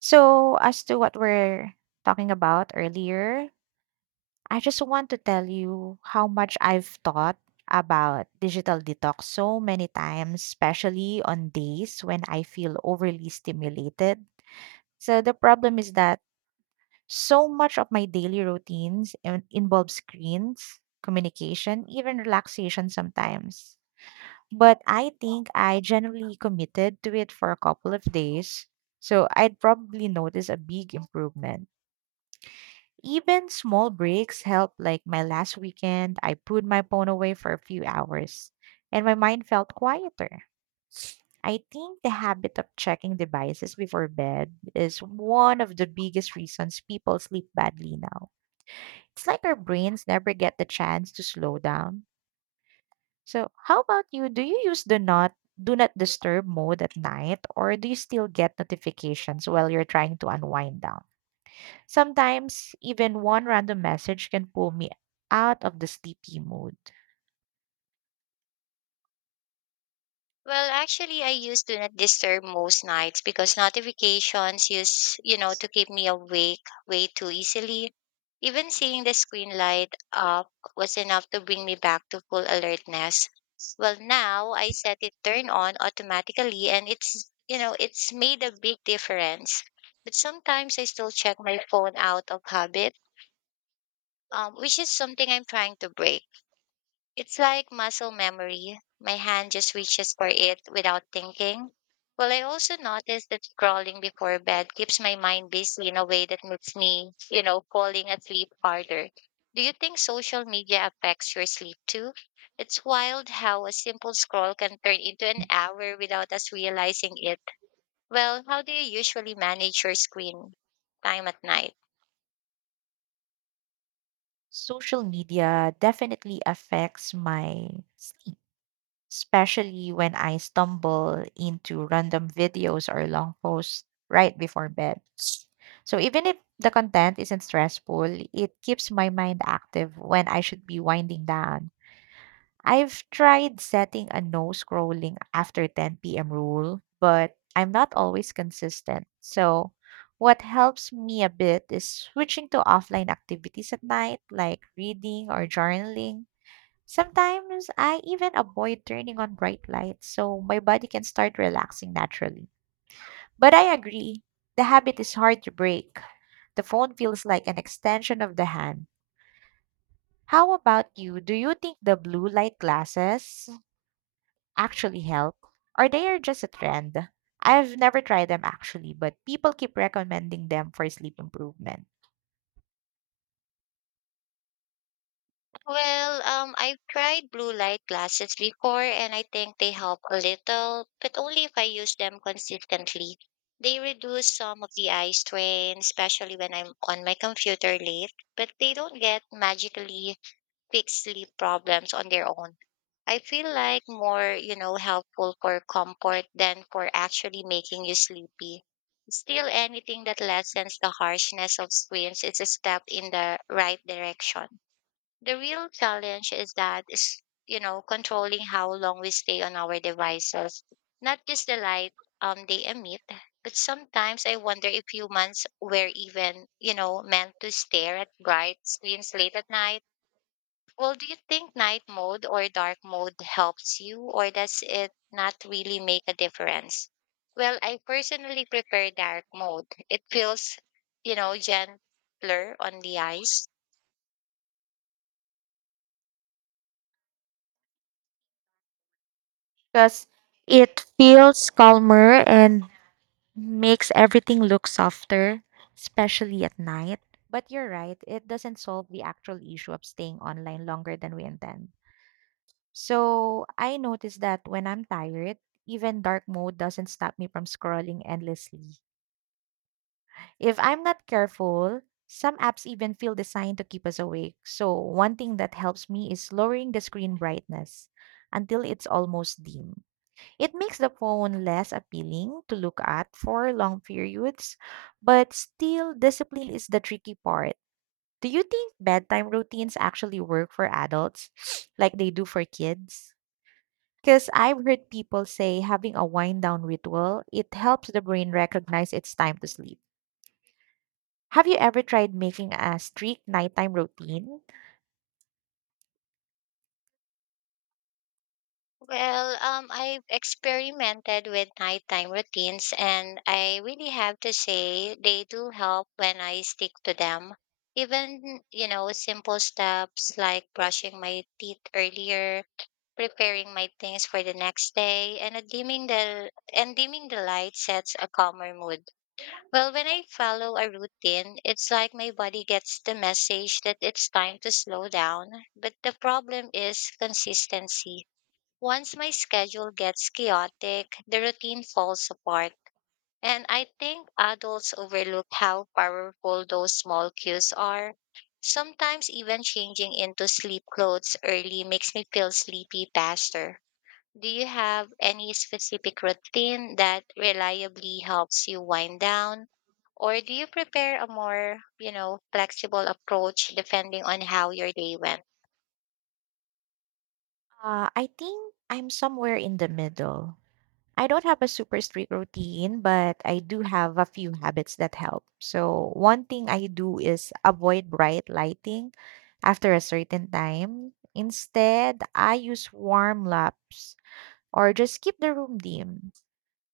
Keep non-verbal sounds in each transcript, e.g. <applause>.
So, as to what we're talking about earlier, I just want to tell you how much I've thought about digital detox so many times, especially on days when I feel overly stimulated. So, the problem is that so much of my daily routines involve screens, communication, even relaxation sometimes. But I think I generally committed to it for a couple of days, so I'd probably notice a big improvement. Even small breaks help, like my last weekend, I put my phone away for a few hours and my mind felt quieter. I think the habit of checking devices before bed is one of the biggest reasons people sleep badly now. It's like our brains never get the chance to slow down. So, how about you? Do you use the not disturb mode at night or do you still get notifications while you're trying to unwind down? Sometimes, even one random message can pull me out of the sleepy mood. Well, actually, I use Do Not Disturb most nights because notifications use, to keep me awake way too easily. Even seeing the screen light up was enough to bring me back to full alertness. Well, now I set it turn on automatically and it's made a big difference. But sometimes I still check my phone out of habit, which is something I'm trying to break. It's like muscle memory. My hand just reaches for it without thinking. Well, I also noticed that scrolling before bed keeps my mind busy in a way that makes me, falling asleep harder. Do you think social media affects your sleep too? It's wild how a simple scroll can turn into an hour without us realizing it. Well, how do you usually manage your screen time at night? Social media definitely affects my sleep, especially when I stumble into random videos or long posts right before bed. So, even if the content isn't stressful, it keeps my mind active when I should be winding down. I've tried setting a no scrolling after 10 p.m. rule, but I'm not always consistent. So, what helps me a bit is switching to offline activities at night, like reading or journaling. Sometimes I even avoid turning on bright lights so my body can start relaxing naturally. But I agree, the habit is hard to break. The phone feels like an extension of the hand. How about you? Do you think the blue light glasses actually help or they are just a trend? I've never tried them actually, but people keep recommending them for sleep improvement Well, I've tried blue light glasses before and I think they help a little, but only if I use them consistently. They reduce some of the eye strain, especially when I'm on my computer late, but they don't get magically fix sleep problems on their own. I feel like more, helpful for comfort than for actually making you sleepy. Still, anything that lessens the harshness of screens is a step in the right direction. The real challenge is controlling how long we stay on our devices, not just the light they emit. But sometimes I wonder if humans were even meant to stare at bright screens late at night. Well, do you think night mode or dark mode helps you, or does it not really make a difference? Well, I personally prefer dark mode. It feels gentler on the eyes. because it feels calmer and makes everything look softer, especially at night. But you're right, it doesn't solve the actual issue of staying online longer than we intend. So I noticed that when I'm tired, even dark mode doesn't stop me from scrolling endlessly. If I'm not careful, some apps even feel designed to keep us awake. So, one thing that helps me is lowering the screen brightness until it's almost dim. It makes the phone less appealing to look at for long periods, but still, discipline is the tricky part. Do you think bedtime routines actually work for adults <sniffs> like they do for kids? Because I've heard people say having a wind down ritual, it helps the brain recognize it's time to sleep. Have you ever tried making a strict nighttime routine? Well, I've experimented with nighttime routines, and I really have to say they do help when I stick to them. Even, simple steps like brushing my teeth earlier, preparing my things for the next day, and a dimming the and dimming the light sets a calmer mood. Well, when I follow a routine, it's like my body gets the message that it's time to slow down. But the problem is consistency. Once my schedule gets chaotic, the routine falls apart. And I think adults overlook how powerful those small cues are. Sometimes even changing into sleep clothes early makes me feel sleepy faster. Do you have any specific routine that reliably helps you wind down? Or do you prepare a more, flexible approach depending on how your day went? I think I'm somewhere in the middle. I don't have a super strict routine, but I do have a few habits that help. So, one thing I do is avoid bright lighting after a certain time. Instead, I use warm lamps or just keep the room dim.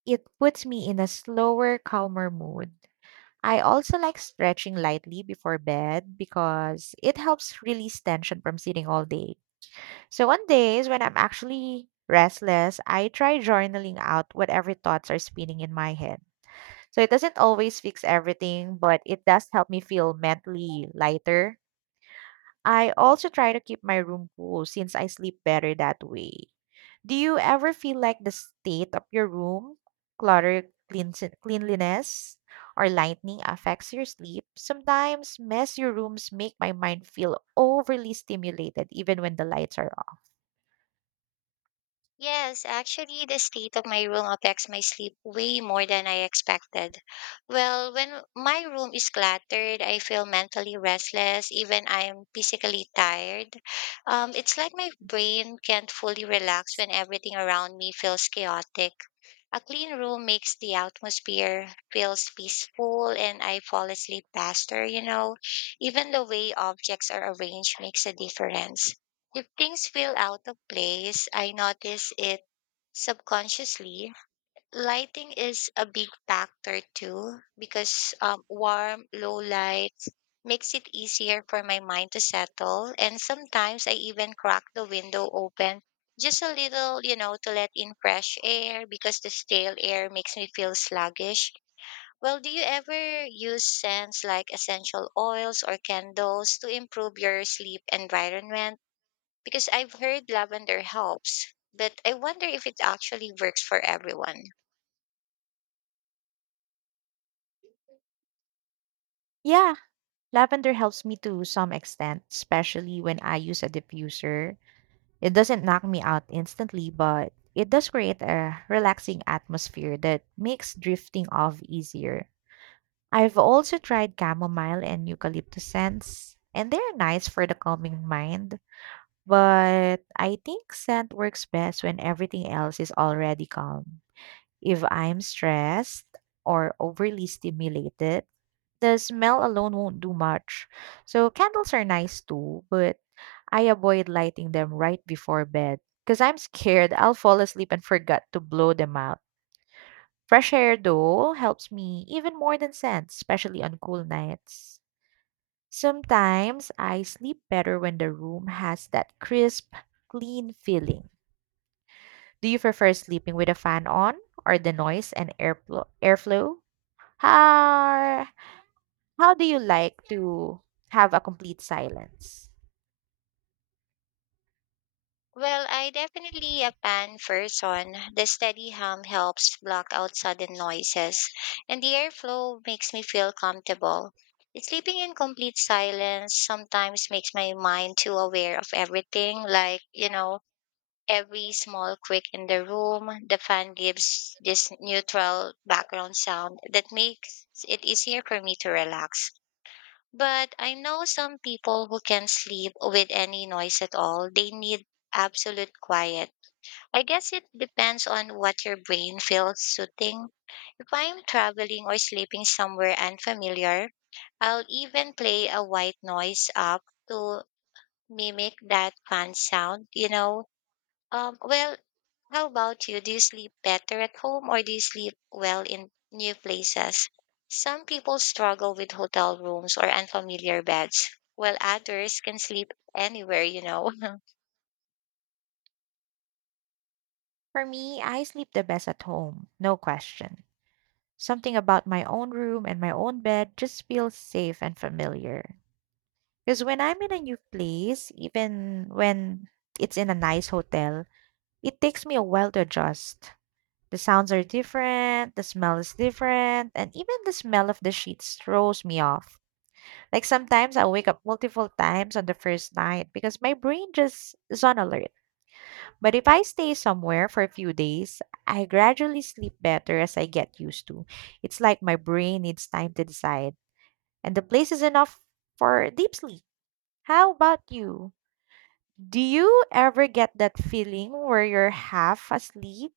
It puts me in a slower, calmer mood. I also like stretching lightly before bed because it helps release tension from sitting all day. So, on days when I'm actually restless, I try journaling out whatever thoughts are spinning in my head. So, it doesn't always fix everything, but it does help me feel mentally lighter. I also try to keep my room cool since I sleep better that way. Do you ever feel like the state of your room, clutter, cleans cleanliness, or lightning affects your sleep? Sometimes messy rooms make my mind feel overly stimulated even when the lights are off. Yes, actually, the state of my room affects my sleep way more than I expected. Well, when my room is cluttered, I feel mentally restless, even I'm physically tired. It's like my brain can't fully relax when everything around me feels chaotic. A clean room makes the atmosphere feels peaceful and I fall asleep faster. Even the way objects are arranged makes a difference. If things feel out of place, I notice it subconsciously. Lighting is a big factor too because warm, low lights makes it easier for my mind to settle. And sometimes I even crack the window open just a little, to let in fresh air because the stale air makes me feel sluggish. Well, do you ever use scents like essential oils or candles to improve your sleep environment? Because I've heard lavender helps, but I wonder if it actually works for everyone. Yeah, lavender helps me to some extent, especially when I use a diffuser. It doesn't knock me out instantly, but it does create a relaxing atmosphere that makes drifting off easier. I've also tried chamomile and eucalyptus scents, and they're nice for the calming mind, but I think scent works best when everything else is already calm. If I'm stressed or overly stimulated, the smell alone won't do much. So candles are nice too, but I avoid lighting them right before bed because I'm scared I'll fall asleep and forget to blow them out. Fresh air, though, helps me even more than scents, especially on cool nights. Sometimes I sleep better when the room has that crisp, clean feeling. Do you prefer sleeping with a fan on or the noise and airflow? How, how do you like to have a complete silence? Well, I definitely a pan first on. The steady hum helps block out sudden noises, and the airflow makes me feel comfortable. Sleeping in complete silence sometimes makes my mind too aware of everything, like, every small creak in the room. The fan gives this neutral background sound that makes it easier for me to relax. But I know some people who can sleep with any noise at all. They need absolute quiet. I guess it depends on what your brain feels suiting. If I'm traveling or sleeping somewhere unfamiliar, I'll even play a white noise app to mimic that fan sound. Well, how about you? Do you sleep better at home or do you sleep well in new places? Some people struggle with hotel rooms or unfamiliar beds, while others can sleep anywhere. <laughs> For me, I sleep the best at home, no question. Something about my own room and my own bed just feels safe and familiar. Because when I'm in a new place, even when it's in a nice hotel, it takes me a while to adjust. The sounds are different, the smell is different, and even the smell of the sheets throws me off. Like sometimes I wake up multiple times on the first night because my brain just is on alert. But if I stay somewhere for a few days, I gradually sleep better as I get used to. It's like my brain needs time to decide, and the place is enough for deep sleep. How about you? Do you ever get that feeling where you're half asleep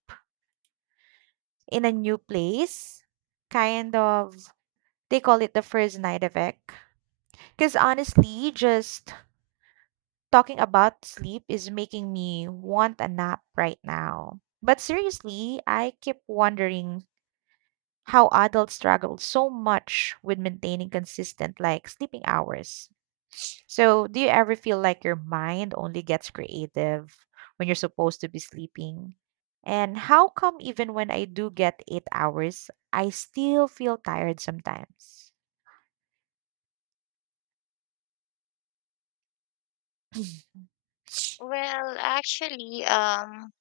in a new place? Kind of. They call it the first night effect. Because honestly, just talking about sleep is making me want a nap right now. But seriously, I keep wondering how adults struggle so much with maintaining consistent, like, sleeping hours. So, do you ever feel like your mind only gets creative when you're supposed to be sleeping? And how come even when I do get 8 hours, I still feel tired sometimes? Well, actually,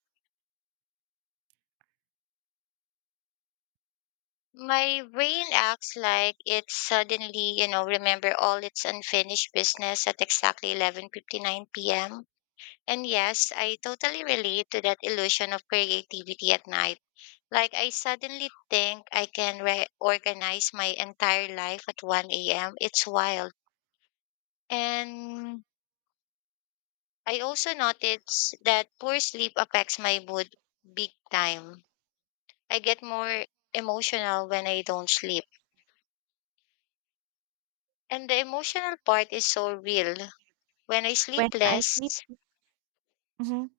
my brain acts like it suddenly, remember all its unfinished business at exactly 11:59 p.m. And yes, I totally relate to that illusion of creativity at night. Like, I suddenly think I can reorganize my entire life at 1 a.m. It's wild. And I also notice that poor sleep affects my mood big time. I get more emotional when I don't sleep. And the emotional part is so real. When I When sleep I sleep, less, mhm.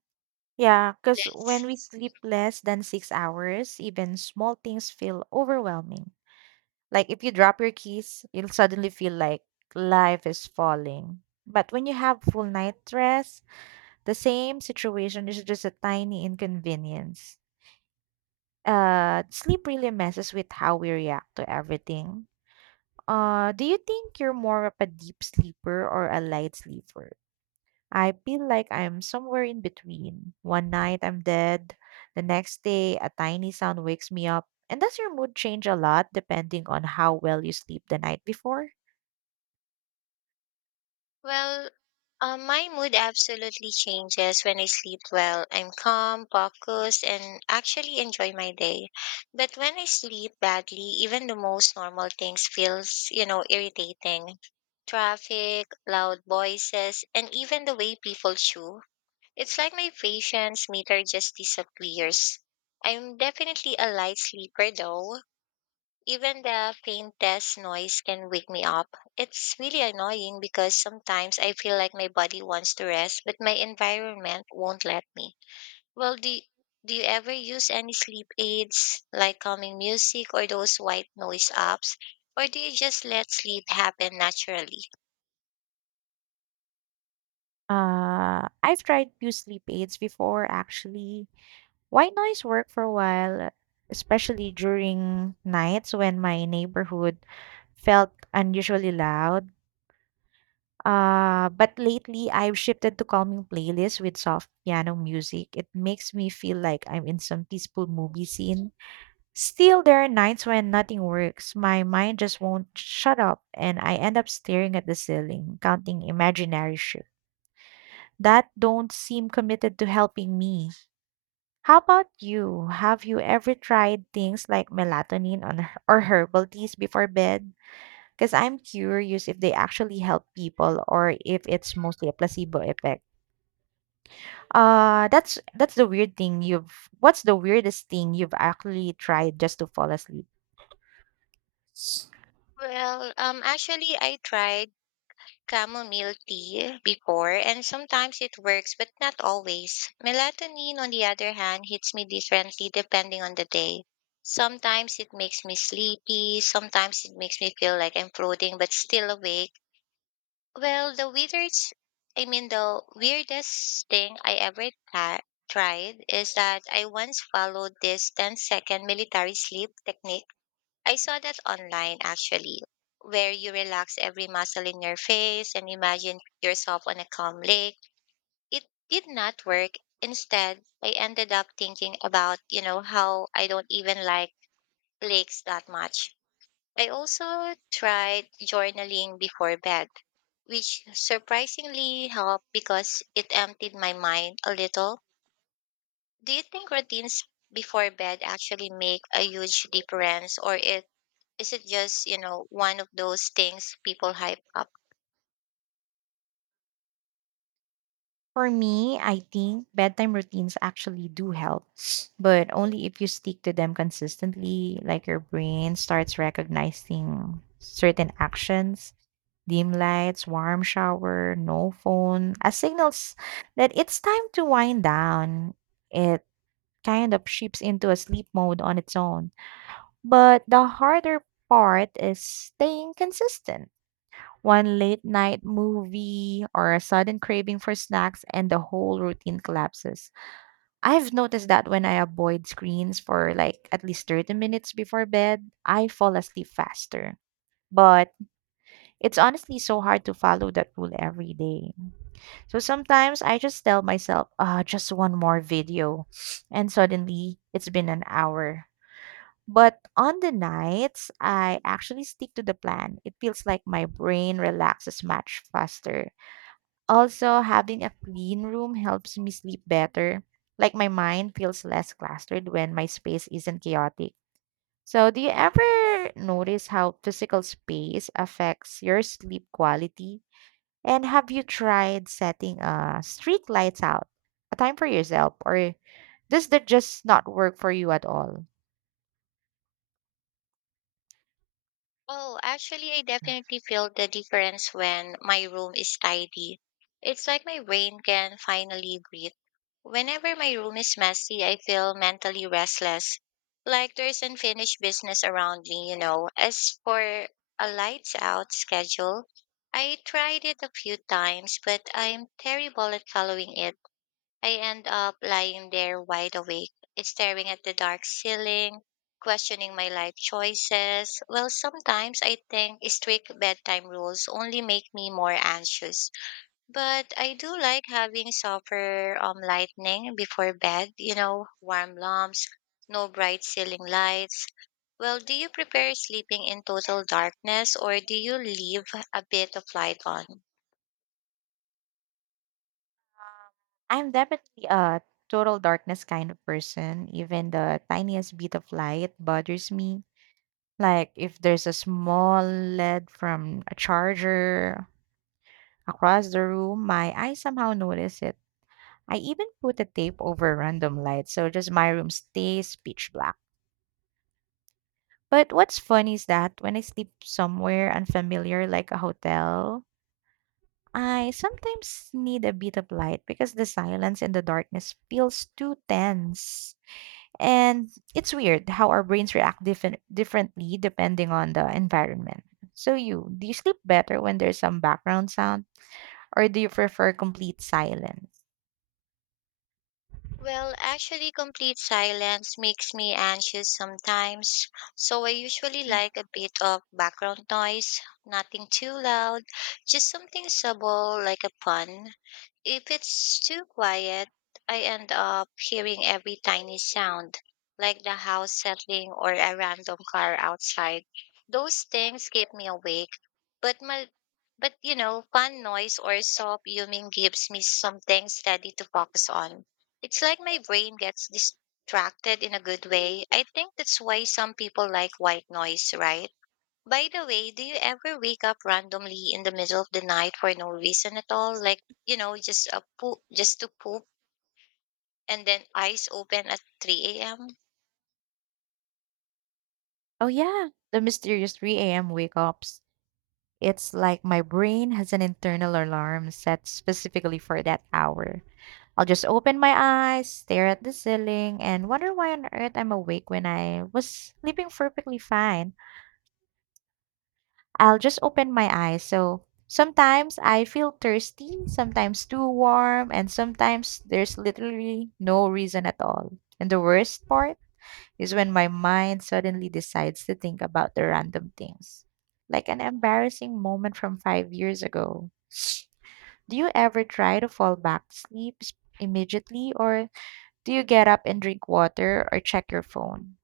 Yeah, because when we sleep less than 6 hours, even small things feel overwhelming. Like if you drop your keys, you'll suddenly feel like life is falling. But when you have full night rest, the same situation is just a tiny inconvenience. Sleep really messes with how we react to everything. Do you think you're more of a deep sleeper or a light sleeper? I feel like I'm somewhere in between. One night I'm dead, the next day a tiny sound wakes me up. And does your mood change a lot depending on how well you sleep the night before? well, my mood absolutely changes when I sleep well. I'm calm, focused, and actually enjoy my day. But when I sleep badly, even the most normal things feels, irritating. Traffic, loud voices, and even the way people chew. It's like my patience meter just disappears. I'm definitely a light sleeper though, even the faintest noise can wake me up. It's really annoying because sometimes I feel like my body wants to rest, but my environment won't let me. Well, do you ever use any sleep aids like calming music or those white noise apps? Or do you just let sleep happen naturally? I've tried few sleep aids before actually. White noise worked for a while, especially during nights when my neighborhood felt unusually loud. But lately, I've shifted to calming playlists with soft piano music. It makes me feel like I'm in some peaceful movie scene. Still, there are nights when nothing works. My mind just won't shut up, and I end up staring at the ceiling, counting imaginary shit that don't seem committed to helping me. How about you? Have you ever tried things like melatonin on, or herbal teas before bed? Because I'm curious if they actually help people or if it's mostly a placebo effect. That's the weird thing you've what's the weirdest thing you've actually tried just to fall asleep? Well, actually, I tried. Chamomile tea before, and sometimes it works, but not always. Melatonin, on the other hand, hits me differently depending on the day. Sometimes it makes me sleepy, sometimes it makes me feel like I'm floating but still awake. Well, I mean, the weirdest thing I ever tried is that I once followed this 10-second military sleep technique I saw that online actually, where you relax every muscle in your face and imagine yourself on a calm lake. It did not work. Instead, I ended up thinking about, how I don't even like lakes that much. I also tried journaling before bed, which surprisingly helped because it emptied my mind a little. Do you think routines before bed actually make a huge difference or it is it just, one of those things people hype up? For me, I think bedtime routines actually do help, <sniffs> but only if you stick to them consistently, like your brain starts recognizing certain actions, dim lights, warm shower, no phone, as signals that it's time to wind down. eh, Kind of shifts into a sleep mode on its own. But the harder part is staying consistent. One late night movie or a sudden craving for snacks, and the whole routine collapses. I've noticed that when I avoid screens for like at least 30 minutes before bed, I fall asleep faster. But it's honestly so hard to follow that rule every day. So sometimes I just tell myself, ah, just one more video. <sniffs> And suddenly it's been an hour. But on the nights, I actually stick to the plan. It feels like my brain relaxes much faster. Also, having a clean room helps me sleep better. Like my mind feels less clustered when my space isn't chaotic. So, do you ever notice how physical space affects your sleep quality? And have you tried setting a strict lights out, a time for yourself, or does that just not work for you at all? Oh, actually, I definitely feel the difference when my room is tidy. It's like my brain can finally breathe. Whenever my room is messy, I feel mentally restless, like there's unfinished business around me. As for a lights out schedule, I tried it a few times, but I'm terrible at following it. I end up lying there wide awake, staring at the dark ceiling, questioning my life choices. Well, sometimes I think strict bedtime rules only make me more anxious. But I do like having softer lightning before bed, warm lamps, no bright ceiling lights. Well, do you prepare sleeping in total darkness or do you leave a bit of light on? I'm definitely a total darkness kind of person. Even the tiniest bit of light bothers me. Like if there's a small LED from a charger across the room, my eyes somehow notice it. I even put a tape over random lights, so just my room stays pitch black. But what's funny is that when I sleep somewhere unfamiliar like a hotel, I sometimes need a bit of light because the silence and the darkness feels too tense. And it's weird how our brains react differently depending on the environment. So you, do you sleep better when there's some background sound or do you prefer complete silence? Well, actually, complete silence makes me anxious sometimes, so I usually like a bit of background noise, nothing too loud, just something subtle like a pun. If it's too quiet, I end up hearing every tiny sound, like the house settling or a random car outside. Those things keep me awake, but my but fun noise or soft humming gives me something steady to focus on. It's like my brain gets distracted in a good way. I think that's why some people like white noise, right? By the way, do you ever wake up randomly in the middle of the night for no reason at all? Like, just to poop and then eyes open at 3 a.m.? Oh yeah, the mysterious 3 a.m. wake ups. It's like my brain has an internal alarm set specifically for that hour. I'll just open my eyes, stare at the ceiling, and wonder why on earth I'm awake when I was sleeping perfectly fine. I'll just open my eyes. So sometimes I feel thirsty, sometimes too warm, and sometimes there's literally no reason at all. And the worst part is when my mind suddenly decides to think about the random things, like an embarrassing moment from 5 years ago. Do you ever try to fall back to sleep immediately, or do you get up and drink water or check your phone?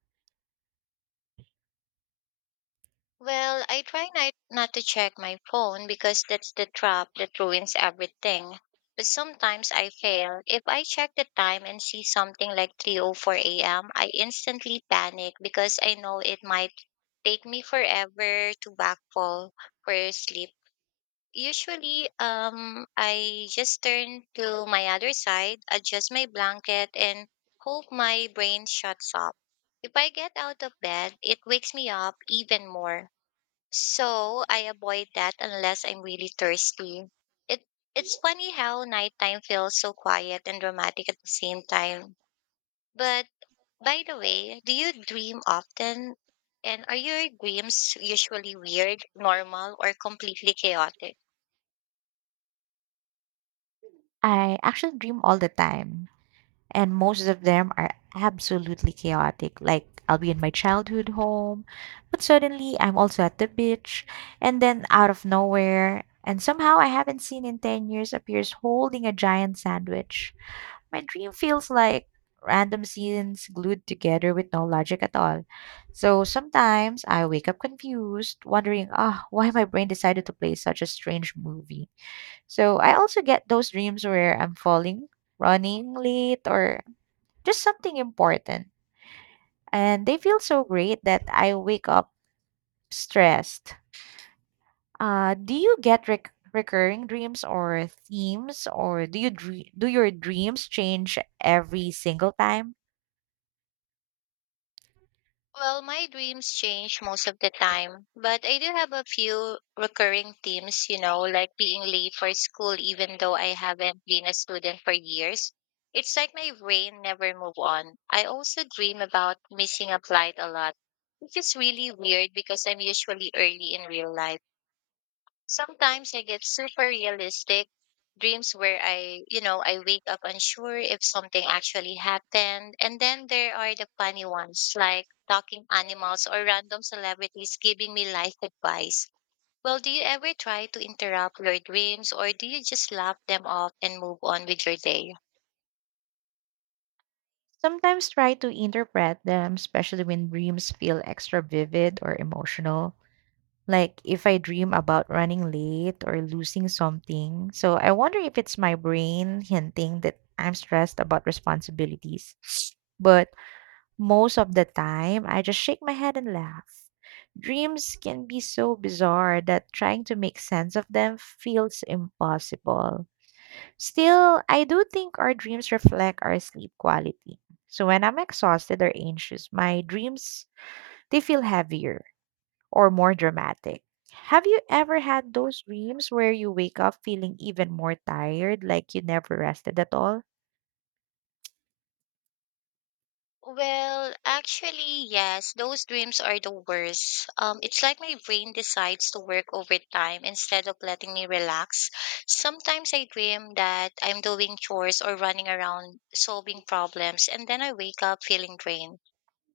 Well, I try not to check my phone because that's the trap that ruins everything. But sometimes I fail. If I check the time and see something like 3:04 a.m., I instantly panic because I know it might take me forever to backfall for sleep. Usually, I just turn to my other side, adjust my blanket, and hope my brain shuts up. If I get out of bed, it wakes me up even more so I avoid that unless I'm really thirsty. It it's funny how nighttime feels so quiet and dramatic at the same time. But by the way, do you dream often? And are your dreams usually weird, normal, or completely chaotic? I actually dream all the time, and most of them are absolutely chaotic. Like I'll be in my childhood home, but suddenly I'm also at the beach, and then out of nowhere, and somehow I haven't seen in 10 years, appears holding a giant sandwich. My dream feels like random scenes glued together with no logic at all. So sometimes I wake up confused, wondering, ah, why my brain decided to play such a strange movie. So I also get those dreams where I'm falling running late or just something important. And they feel so great that I wake up stressed. Do you get recurring dreams or themes, or do you do your dreams change every single time? Well, my dreams change most of the time, but I do have a few recurring themes, like being late for school, even though I haven't been a student for years. It's like my brain never move on. I also dream about missing a flight a lot, which is really weird because I'm usually early in real life. Sometimes I get super realistic dreams where I wake up unsure if something actually happened. And then there are the funny ones like talking animals or random celebrities giving me life advice. Well, do you ever try to interrupt your dreams or do you just laugh them off and move on with your day? Sometimes try to interpret them, especially when dreams feel extra vivid or emotional. Like if I dream about running late or losing something. So I wonder if it's my brain hinting that I'm stressed about responsibilities. <sniffs> But most of the time, I just shake my head and laugh. Dreams can be so bizarre that trying to make sense of them feels impossible. Still, I do think our dreams reflect our sleep quality. So when I'm exhausted or anxious, my dreams they feel heavier or more dramatic. Have you ever had those dreams where you wake up feeling even more tired, like you never rested at all? Well, actually, yes, those dreams are the worst. It's like my brain decides to work overtime instead of letting me relax. Sometimes I dream that I'm doing chores or running around solving problems, and then I wake up feeling drained.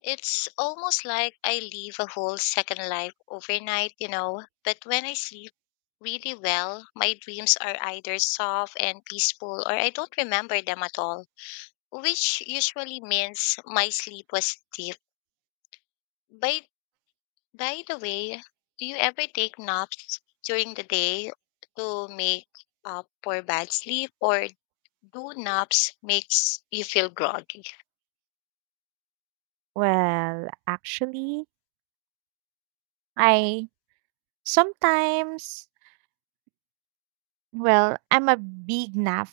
It's almost like I live a whole second life overnight. But when I sleep really well, my dreams are either soft and peaceful, or I don't remember them at all, which usually means my sleep was deep. By by the way, do you ever take naps during the day to make up for bad sleep or do naps makes you feel groggy? Well, actually, I sometimes well, I'm a big nap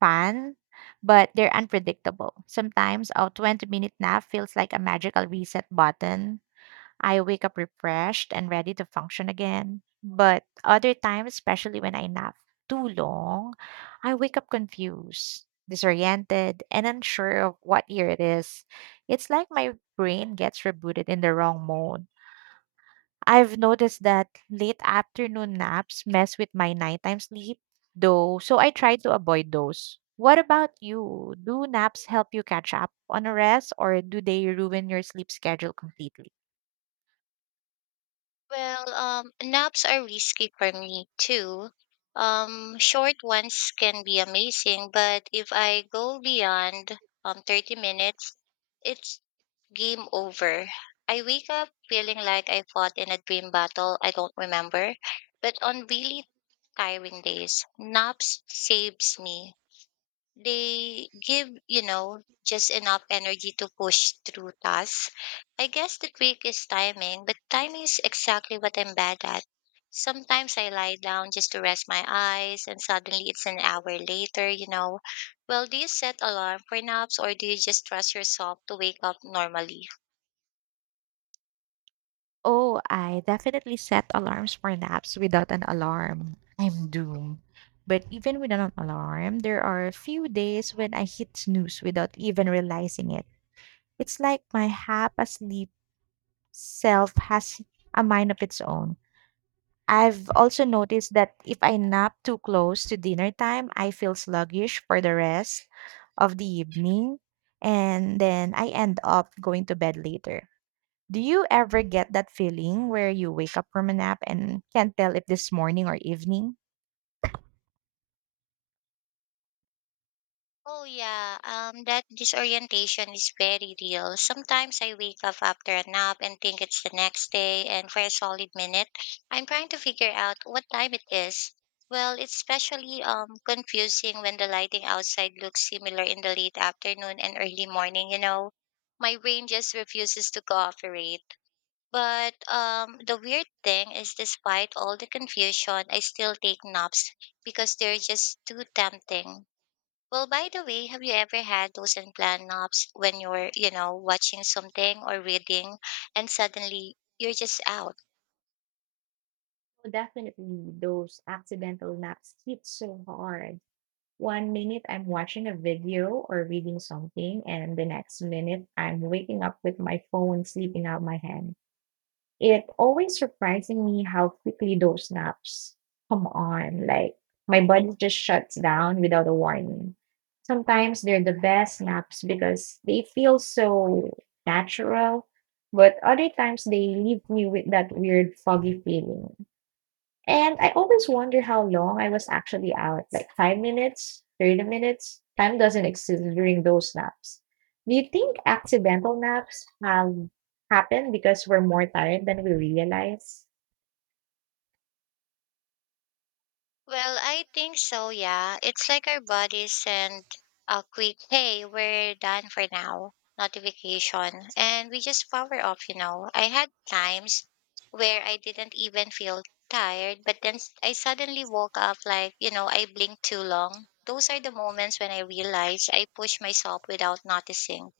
fan, but they're unpredictable. Sometimes a 20-minute nap feels like a magical reset button. I wake up refreshed and ready to function again. But other times, especially when I nap too long, I wake up confused, disoriented, and unsure of what year it is. It's like my brain gets rebooted in the wrong mode. I've noticed that late afternoon naps mess with my nighttime sleep, though, so I try to avoid those. What about you? Do naps help you catch up on a rest, or do they ruin your sleep schedule completely? Well, naps are risky for me too. Short ones can be amazing, but if I go beyond 30 minutes, it. Game over. I wake up feeling like I fought in a dream battle I don't remember, but on really tiring days, naps saves me. They give, just enough energy to push through tasks. I guess the trick is timing, but timing is exactly what I'm bad at. Sometimes I lie down just to rest my eyes, and suddenly it's an hour later. Well, do you set alarm for naps, or do you just trust yourself to wake up normally? Oh, I definitely set alarms for naps. Without an alarm, I'm doomed. But even without an alarm, there are a few days when I hit snooze without even realizing it. It's like my half asleep self has a mind of its own. I've also noticed that if I nap too close to dinner time, I feel sluggish for the rest of the evening, and then I end up going to bed later. Do you ever get that feeling where you wake up from a nap and can't tell if this morning or evening? Oh yeah, that disorientation is very real. Sometimes I wake up after a nap and think it's the next day, and for a solid minute, I'm trying to figure out what time it is. Well, it's especially confusing when the lighting outside looks similar in the late afternoon and early morning. My brain just refuses to cooperate. But the weird thing is despite all the confusion, I still take naps because they're just too tempting. Well, by the way, have you ever had those unplanned naps when you're, watching something or reading and suddenly you're just out? Oh, definitely those accidental naps hit so hard. 1 minute I'm watching a video or reading something, and the next minute I'm waking up with my phone slipping out my hand. It always surprising me how quickly those naps come on. Like my body just shuts down without a warning. Sometimes they're the best naps because they feel so natural, but other times they leave me with that weird foggy feeling. And I always wonder how long I was actually out, like 5 minutes, 30 minutes. Time doesn't exist during those naps. Do you think accidental naps have happen because we're more tired than we realize? Well, I think so, yeah. It's like our bodies send a quick, hey, we're done for now notification. And we just power off. I had times where I didn't even feel tired, but then I suddenly woke up like, I blinked too long. Those are the moments when I realize I push myself without noticing.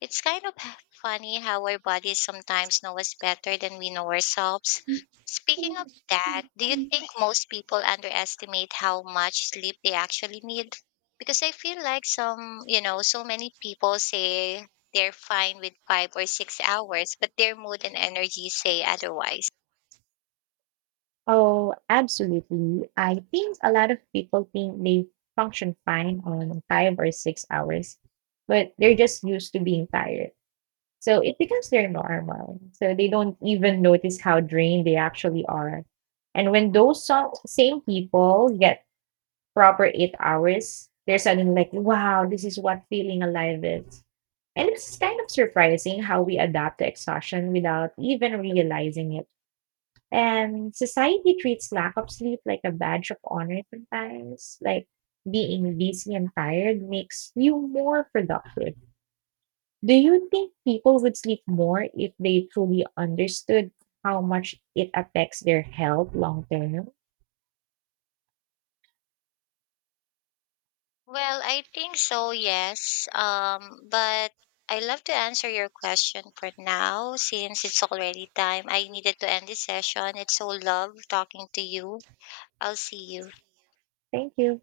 It's kind of funny how our bodies sometimes know us better than we know ourselves. Speaking of that, do you think most people underestimate how much sleep they actually need? Because I feel like so many people say they're fine with 5 or 6 hours, but their mood and energy say otherwise. Oh, absolutely. I think a lot of people think they function fine on 5 or 6 hours, but they're just used to being tired. So it becomes their normal. So they don't even notice how drained they actually are. And when those same people get proper 8 hours, they're suddenly like, wow, this is what feeling alive is. And it's kind of surprising how we adapt to exhaustion without even realizing it. And society treats lack of sleep like a badge of honor sometimes. Like being busy and tired makes you more productive. Do you think people would sleep more if they truly understood how much it affects their health long term? Well, I think so, yes. But I love to answer your question for now since it's already time. I needed to end this session. It's so love talking to you. I'll see you. Thank you.